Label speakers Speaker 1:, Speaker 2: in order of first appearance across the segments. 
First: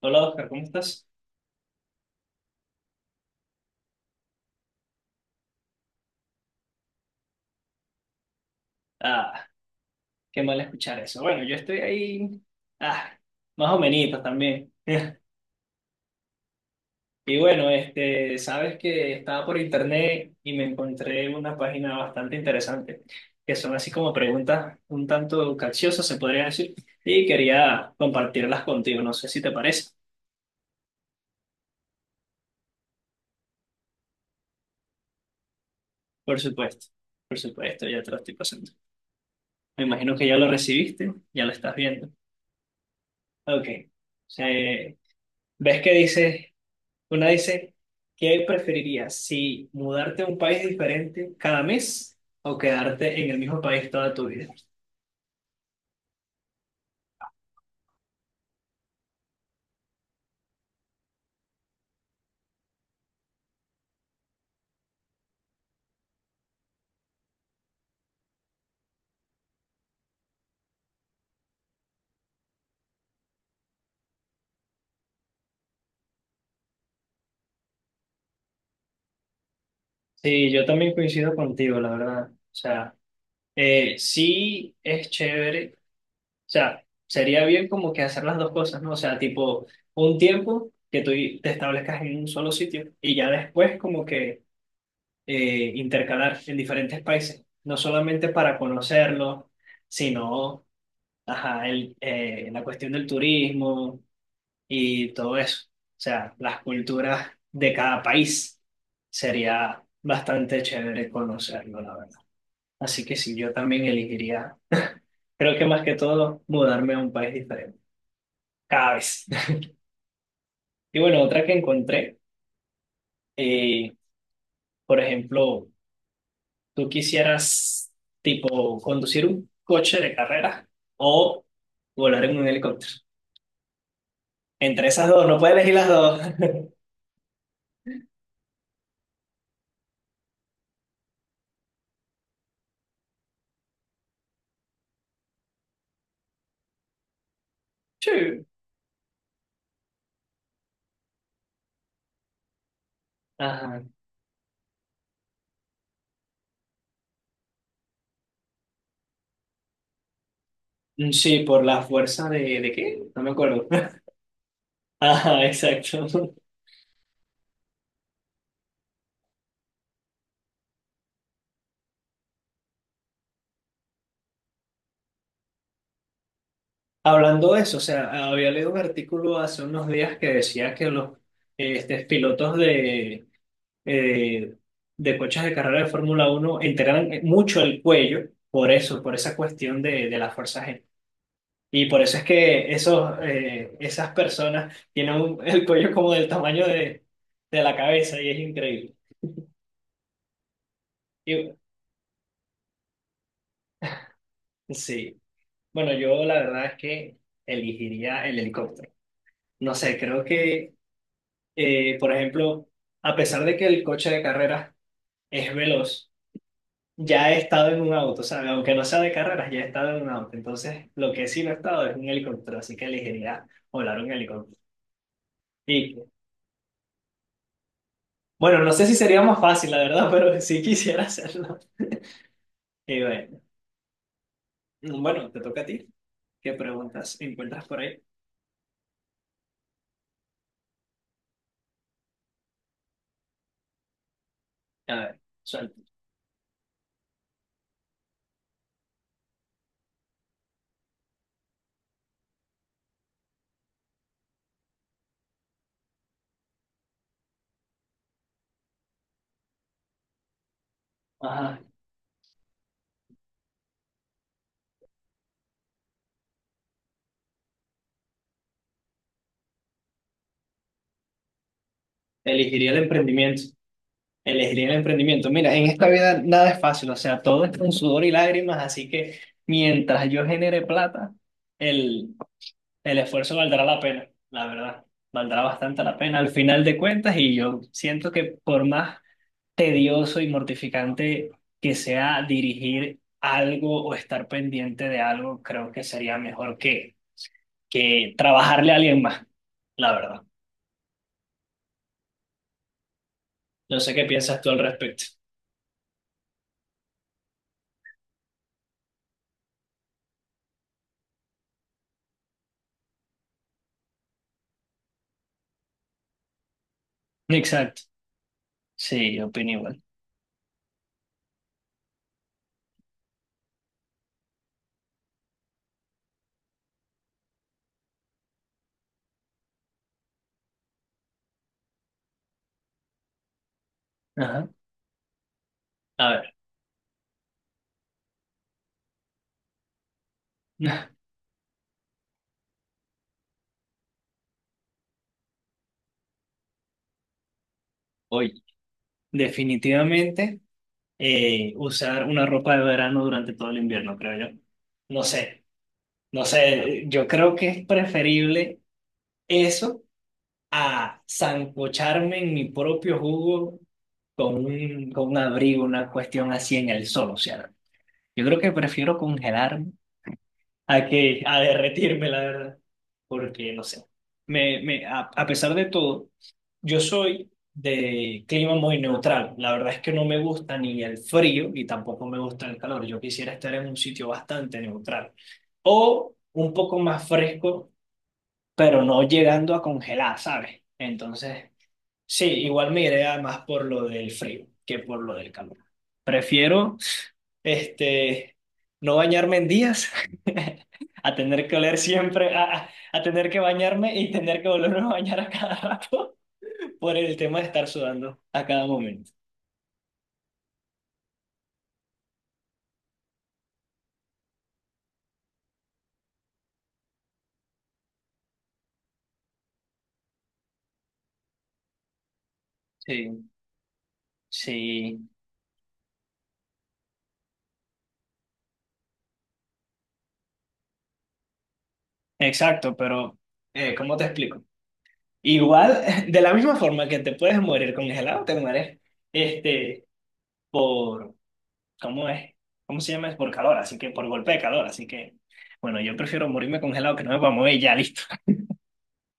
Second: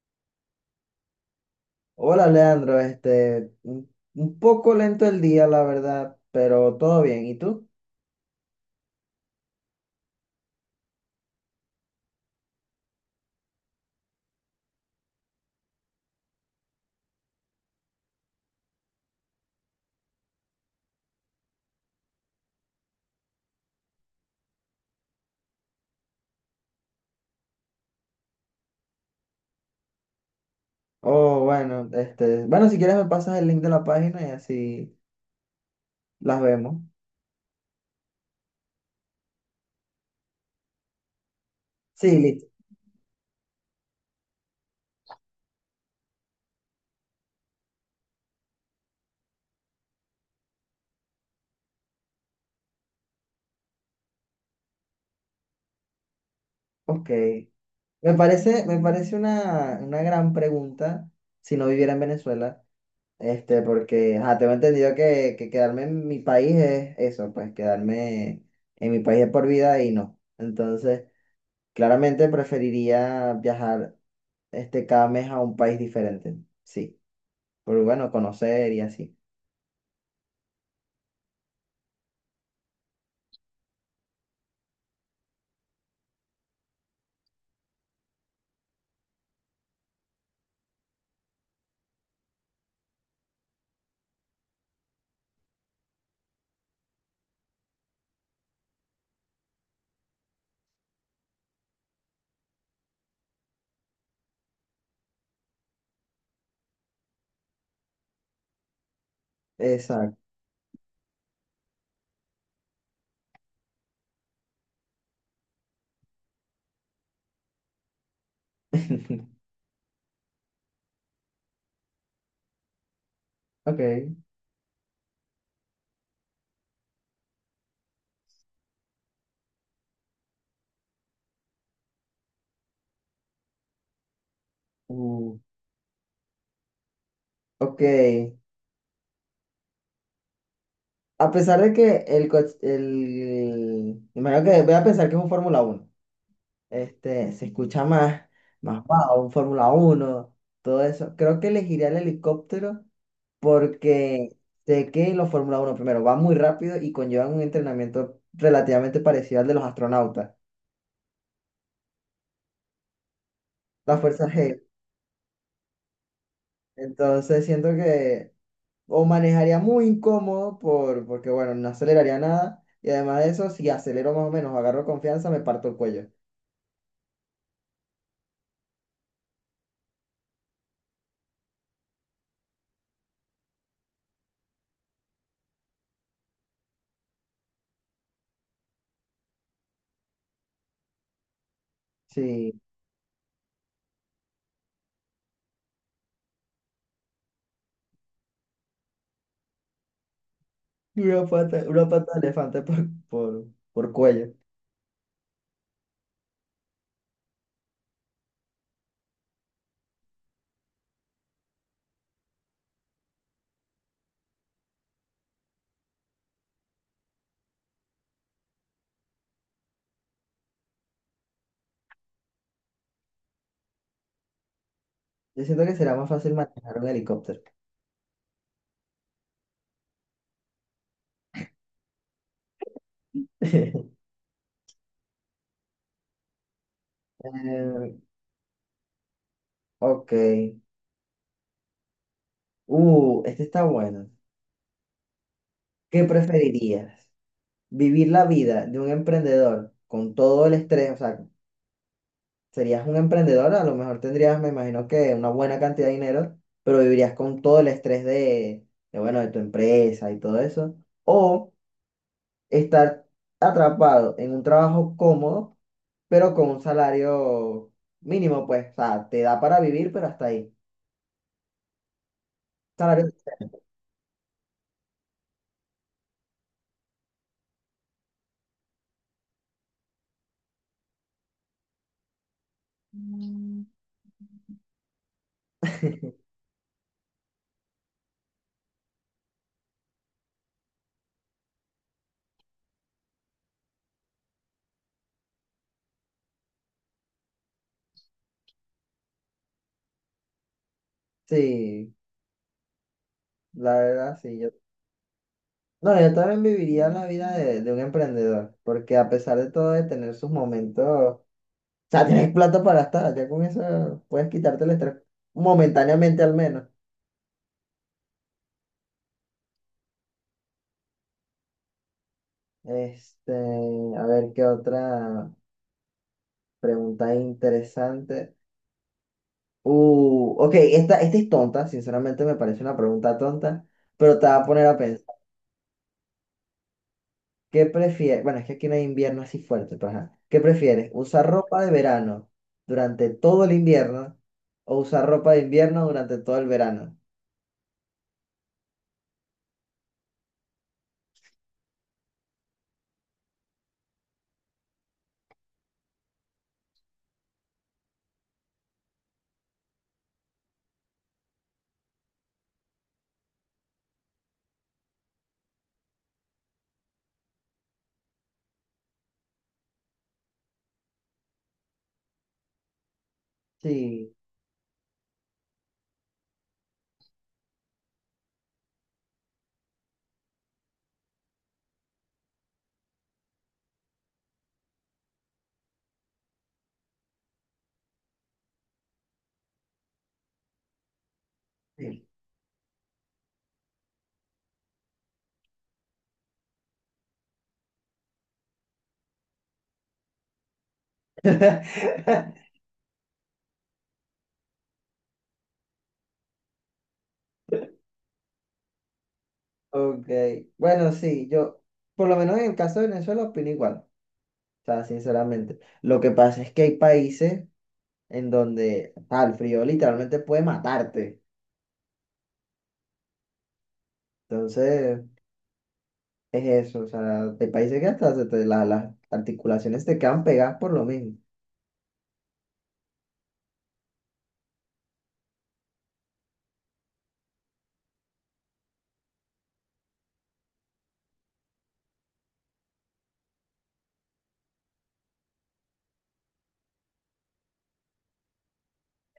Speaker 1: Hola Oscar, ¿cómo estás?
Speaker 2: Hola Leandro, un poco lento el día, la verdad, pero todo bien. ¿Y tú?
Speaker 1: Ah, qué mal escuchar eso. Bueno, yo estoy ahí, ah, más o menos también. Y bueno, sabes que estaba por internet y me encontré una página bastante interesante, que son así como preguntas un tanto capciosas, se podría decir, y quería compartirlas contigo, no sé si te parece.
Speaker 2: Oh, bueno, bueno, si quieres me pasas el link de la página y así
Speaker 1: Por
Speaker 2: las vemos.
Speaker 1: supuesto, por supuesto, ya te lo estoy pasando. Me imagino que ya lo recibiste, ya lo estás viendo.
Speaker 2: Sí, listo.
Speaker 1: Ok. Eh, ¿Ves que dice? Una dice, ¿qué preferirías? ¿Si mudarte a un país diferente cada mes o quedarte en el mismo país toda tu vida?
Speaker 2: Ok. Me parece una gran pregunta si no viviera en Venezuela, porque, ajá, tengo entendido que quedarme en mi país es eso, pues quedarme en mi país es por vida y no. Entonces, claramente preferiría viajar cada mes a un país diferente. Sí, pero bueno, conocer y así.
Speaker 1: Sí, yo también coincido contigo, la verdad. O sea, sí es chévere. O sea, sería bien como que hacer las dos cosas, ¿no? O sea, tipo, un tiempo que tú te establezcas en un solo sitio y ya después como que intercalar en diferentes países, no solamente para conocerlos, sino, ajá, la cuestión del turismo y todo eso. O sea, las culturas de cada país sería
Speaker 2: Exacto.
Speaker 1: bastante chévere conocerlo, la verdad. Así que sí, yo también elegiría, creo que más que todo, mudarme a un país diferente, cada vez. Y bueno, otra que encontré, eh,
Speaker 2: Ok.
Speaker 1: por ejemplo, tú quisieras, tipo, conducir un coche de carrera o volar en un helicóptero. Entre esas dos, no
Speaker 2: Uh,
Speaker 1: puedes elegir las dos.
Speaker 2: ok. A pesar de que el coche, imagino que voy a pensar que es un Fórmula 1. Se escucha
Speaker 1: Sí.
Speaker 2: más wow, un Fórmula 1 todo eso. Creo que elegiría el helicóptero
Speaker 1: Ajá.
Speaker 2: porque sé que los Fórmula 1 primero, van muy rápido y conllevan un entrenamiento relativamente parecido al de los astronautas,
Speaker 1: Sí, por la fuerza ¿de qué? No me acuerdo.
Speaker 2: la Fuerza G.
Speaker 1: Ajá, exacto.
Speaker 2: Entonces siento que o manejaría muy incómodo porque, bueno, no aceleraría nada. Y además de eso, si acelero más o menos, agarro confianza, me parto el cuello.
Speaker 1: Hablando de eso, o sea, había leído un artículo hace unos días que decía que los pilotos eh, de coches de carrera de Fórmula 1 entrenan mucho el cuello por eso, por esa cuestión de la fuerza G. Y por eso es
Speaker 2: Sí,
Speaker 1: que esos, esas personas tienen un- el cuello como del tamaño de la cabeza y es increíble. Y,
Speaker 2: una pata de elefante por cuello.
Speaker 1: sí, bueno, yo la verdad es que elegiría el helicóptero. No sé, creo que por ejemplo, a pesar de que el coche de carreras es veloz, ya he estado en un auto, ¿sabes? Aunque no sea de carreras, ya he estado en un auto. Entonces, lo que sí no he estado es en un helicóptero, así que elegiría volar un helicóptero.
Speaker 2: Yo siento que
Speaker 1: Y
Speaker 2: será más fácil manejar un helicóptero.
Speaker 1: bueno, no sé si sería más fácil, la verdad, pero sí quisiera hacerlo. Y bueno, bueno, te toca a ti. ¿Qué preguntas encuentras por
Speaker 2: Eh,
Speaker 1: ahí?
Speaker 2: ok. Este está bueno.
Speaker 1: A ver, suelta.
Speaker 2: ¿Qué preferirías? ¿Vivir la vida de un emprendedor con todo el estrés? O sea, serías un emprendedor, a lo mejor tendrías, me imagino que una buena cantidad de dinero, pero vivirías con todo el estrés de, bueno, de tu empresa y todo eso. O
Speaker 1: Ajá,
Speaker 2: estar atrapado en un trabajo cómodo, pero con un salario mínimo, pues, o sea, te da para vivir, pero hasta ahí.
Speaker 1: elegiría el
Speaker 2: Salario,
Speaker 1: emprendimiento. Elegiría el emprendimiento. Mira, en esta vida nada es fácil, o sea, todo es con sudor y lágrimas, así que mientras yo genere plata, el, el esfuerzo valdrá la pena, la verdad, valdrá bastante la pena al final de cuentas y yo siento que por más tedioso y mortificante que sea dirigir algo o estar pendiente de algo, creo que sería mejor que trabajarle a alguien más, la verdad.
Speaker 2: sí, la
Speaker 1: No sé qué
Speaker 2: verdad, sí.
Speaker 1: piensas
Speaker 2: Yo,
Speaker 1: tú al respecto.
Speaker 2: no, yo también viviría la vida de un emprendedor, porque a pesar de todo, de tener sus momentos. Sea, tienes plata para gastar, ya con eso puedes quitarte el estrés momentáneamente al menos.
Speaker 1: Exacto. Sí, opino igual.
Speaker 2: Este, a ver qué otra pregunta interesante. Ok, esta es tonta, sinceramente me parece una pregunta tonta, pero te va a
Speaker 1: Ajá.
Speaker 2: poner a pensar.
Speaker 1: A ver.
Speaker 2: ¿Qué prefieres? Bueno, es que aquí no hay invierno así fuerte, pero ajá. ¿Qué prefieres? ¿Usar ropa de verano durante todo el invierno o usar ropa de invierno durante todo el verano?
Speaker 1: Hoy. Definitivamente, usar una ropa de verano durante todo el invierno, creo yo. No sé, no sé, yo creo que es preferible eso a sancocharme en mi propio jugo con un abrigo, una cuestión así en el sol, o sea, yo creo que prefiero congelar a que a derretirme, la verdad, porque no sé.
Speaker 2: Sí.
Speaker 1: Me, a pesar de todo, yo soy de clima muy neutral. La verdad es que no me gusta ni el frío y tampoco me gusta el calor. Yo quisiera estar en un sitio bastante neutral o un poco más fresco, pero no llegando a congelar, ¿sabes? Entonces,
Speaker 2: Sí.
Speaker 1: sí, igual me iré a más por lo del frío que por lo del calor. Prefiero este, no bañarme en días, a tener que oler siempre, a tener que bañarme y tener que volverme a bañar a cada rato por el tema de estar sudando a cada momento.
Speaker 2: Ok, bueno, sí, yo, por lo menos en el caso de Venezuela, opino igual, o sea, sinceramente. Lo que pasa es que hay países en donde el frío literalmente puede matarte.
Speaker 1: Sí,
Speaker 2: Entonces,
Speaker 1: sí,
Speaker 2: es eso, o sea, hay países que hasta las articulaciones te quedan pegadas por lo mismo.
Speaker 1: exacto, pero ¿cómo te explico? Igual, de la misma forma que te puedes morir congelado, te mueres este, por, ¿cómo es? ¿Cómo se llama? Es por calor, así que por golpe de calor, así que, bueno, yo prefiero morirme congelado que no me pueda mover y ya, listo.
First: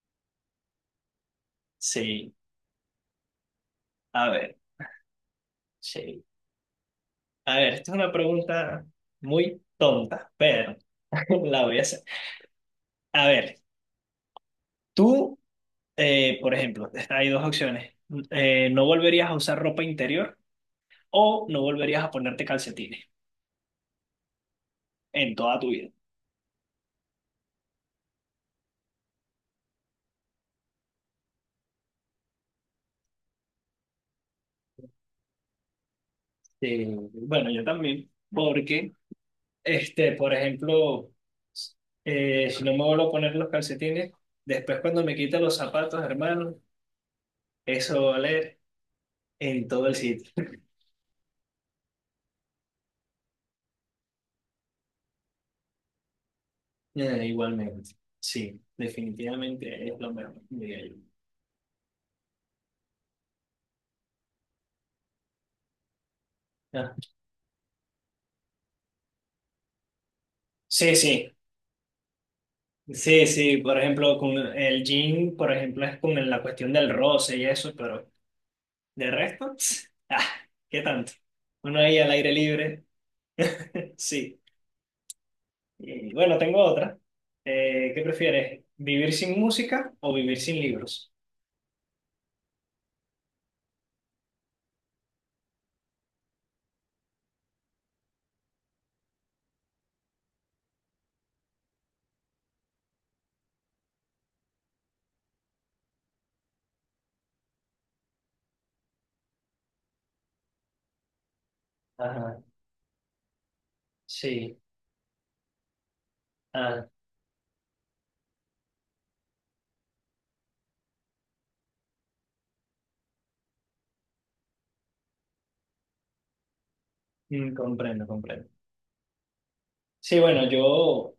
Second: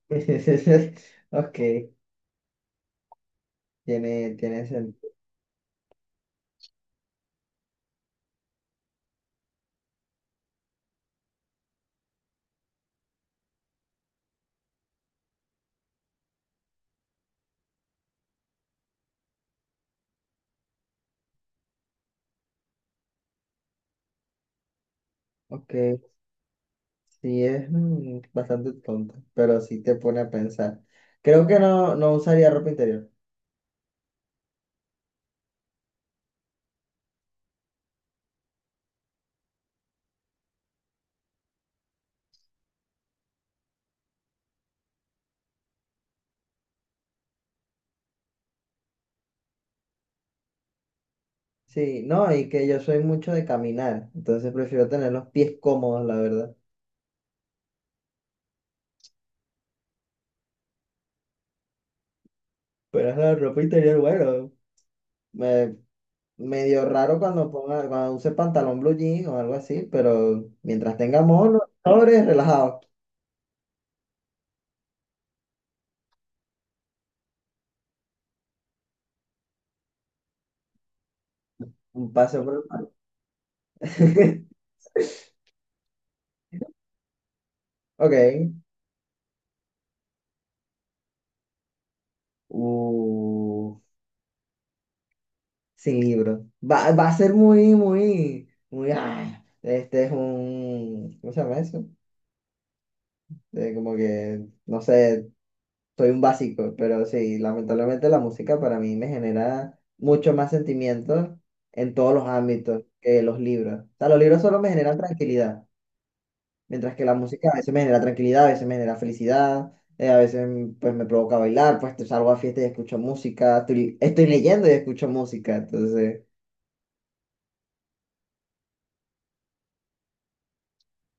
Speaker 2: Ok,
Speaker 1: Sí, a
Speaker 2: tiene,
Speaker 1: ver,
Speaker 2: tiene sentido.
Speaker 1: sí. A ver, esta es una pregunta muy tonta, pero la voy a hacer. A ver, tú, por ejemplo, hay dos opciones. No volverías a usar ropa interior o no volverías a ponerte calcetines en toda tu
Speaker 2: Ok,
Speaker 1: vida.
Speaker 2: sí, es bastante tonto, pero sí te pone a pensar. Creo que no, no usaría ropa interior.
Speaker 1: Eh, bueno, yo también, porque, por ejemplo, si no me vuelvo a poner los calcetines, después cuando me quita los zapatos, hermano, eso va a oler en todo el sitio.
Speaker 2: Sí, no, y que yo soy mucho de caminar, entonces prefiero tener los pies cómodos, la verdad.
Speaker 1: Igualmente, sí, definitivamente es lo mejor, diría yo.
Speaker 2: Pero es la ropa interior, bueno, me, medio
Speaker 1: Ah,
Speaker 2: raro cuando use pantalón blue jean o algo así, pero
Speaker 1: sí,
Speaker 2: mientras
Speaker 1: sí,
Speaker 2: tenga mono, sobres, relajado,
Speaker 1: sí, sí, por ejemplo, con el jean, por ejemplo, es con la cuestión del roce y eso, pero de resto, ah, ¿qué tanto? Uno ahí al
Speaker 2: un
Speaker 1: aire
Speaker 2: paseo por el
Speaker 1: libre,
Speaker 2: parque.
Speaker 1: sí. Y bueno, tengo otra. ¿Qué
Speaker 2: Ok,
Speaker 1: prefieres? ¿Vivir sin música o vivir sin libros?
Speaker 2: uh, sin libro. Va a ser muy, muy, muy, este es un, ¿cómo se llama eso? Como que, no sé, soy un básico, pero sí, lamentablemente la música para mí me genera mucho más sentimientos en todos los
Speaker 1: Ajá,
Speaker 2: ámbitos que los libros. O sea, los libros
Speaker 1: sí,
Speaker 2: solo me generan tranquilidad,
Speaker 1: ah,
Speaker 2: mientras que la música a veces me genera tranquilidad, a veces me genera felicidad, a veces pues me provoca bailar, pues te salgo a fiesta y escucho música, estoy leyendo y escucho música, entonces,
Speaker 1: mm, comprendo, comprendo. Sí, bueno, yo...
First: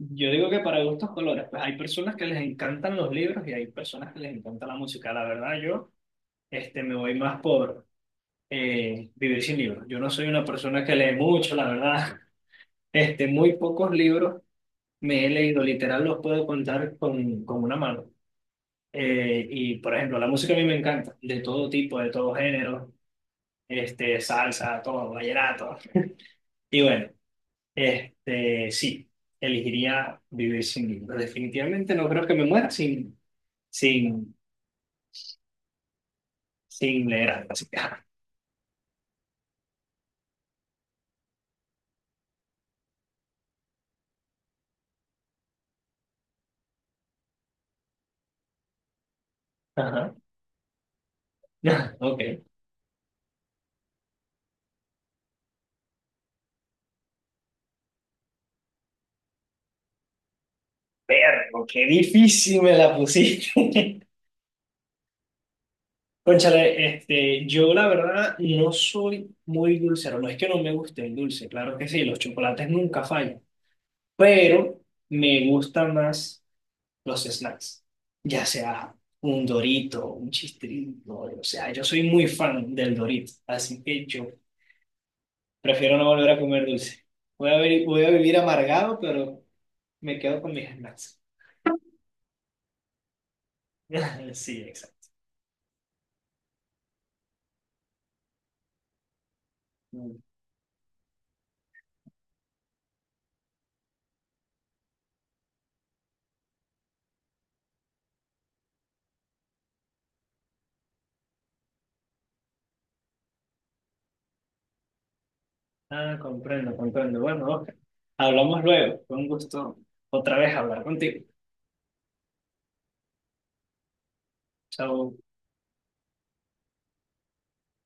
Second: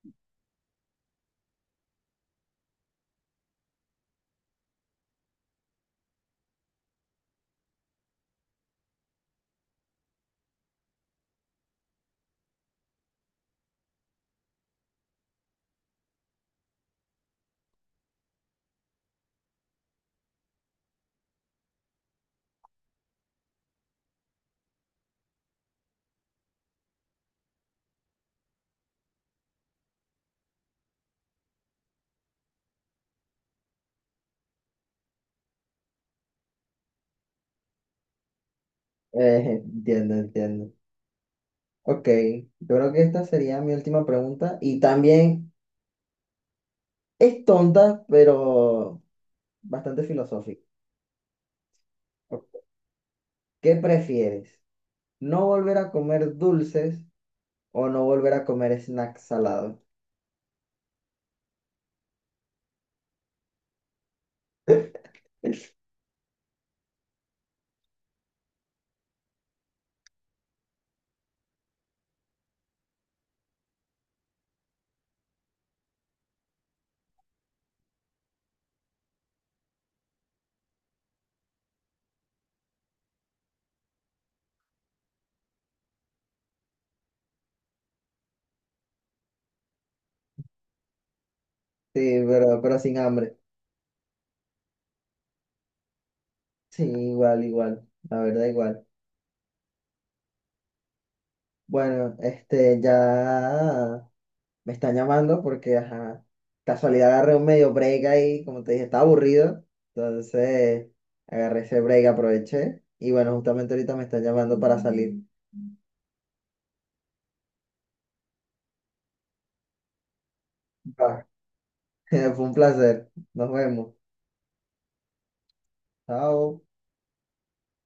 Speaker 1: Yo digo que para gustos colores, pues hay personas que les encantan los libros y hay personas que les encanta la música. La verdad, yo me voy más por vivir sin libros. Yo no soy una persona que lee mucho, la verdad. Muy pocos libros me he leído, literal los puedo contar con una mano. Y por ejemplo, la música a mí me encanta, de todo tipo, de todo género, salsa, todo, vallenato. Y bueno, sí, elegiría vivir sin libros. Definitivamente no creo que me muera sin sin, sin leer algo. Así que, ah,
Speaker 2: entiendo, entiendo. Ok, yo creo que esta sería mi última pregunta y también es tonta, pero bastante
Speaker 1: ajá.
Speaker 2: filosófica.
Speaker 1: Ok.
Speaker 2: ¿Qué prefieres? ¿No volver a comer dulces o no volver a comer snacks salados?
Speaker 1: Vergo, qué difícil me la pusiste. Cónchale, yo la verdad no soy muy dulcero. No es que no me guste el dulce, claro que sí, los chocolates nunca fallan. Pero me gustan más los snacks, ya sea un Dorito, un Chistrito. O sea, yo soy muy fan del Dorito. Así que yo prefiero no volver a comer dulce. Voy a, vi- voy a vivir amargado, pero me quedo con mis snacks.
Speaker 2: Sí, pero sin hambre.
Speaker 1: Sí, exacto.
Speaker 2: Sí, igual, igual. La verdad, igual.
Speaker 1: Mm.
Speaker 2: Bueno, ya me están llamando porque, ajá, casualidad agarré un medio break ahí, como te dije, estaba aburrido. Entonces, agarré ese break, aproveché. Y bueno, justamente ahorita me están llamando para salir.
Speaker 1: Ah, comprendo, comprendo. Bueno, Oscar, hablamos luego. Fue un gusto otra vez hablar contigo.
Speaker 2: Va. Fue un placer. Nos vemos.
Speaker 1: Chao.
Speaker 2: Chao.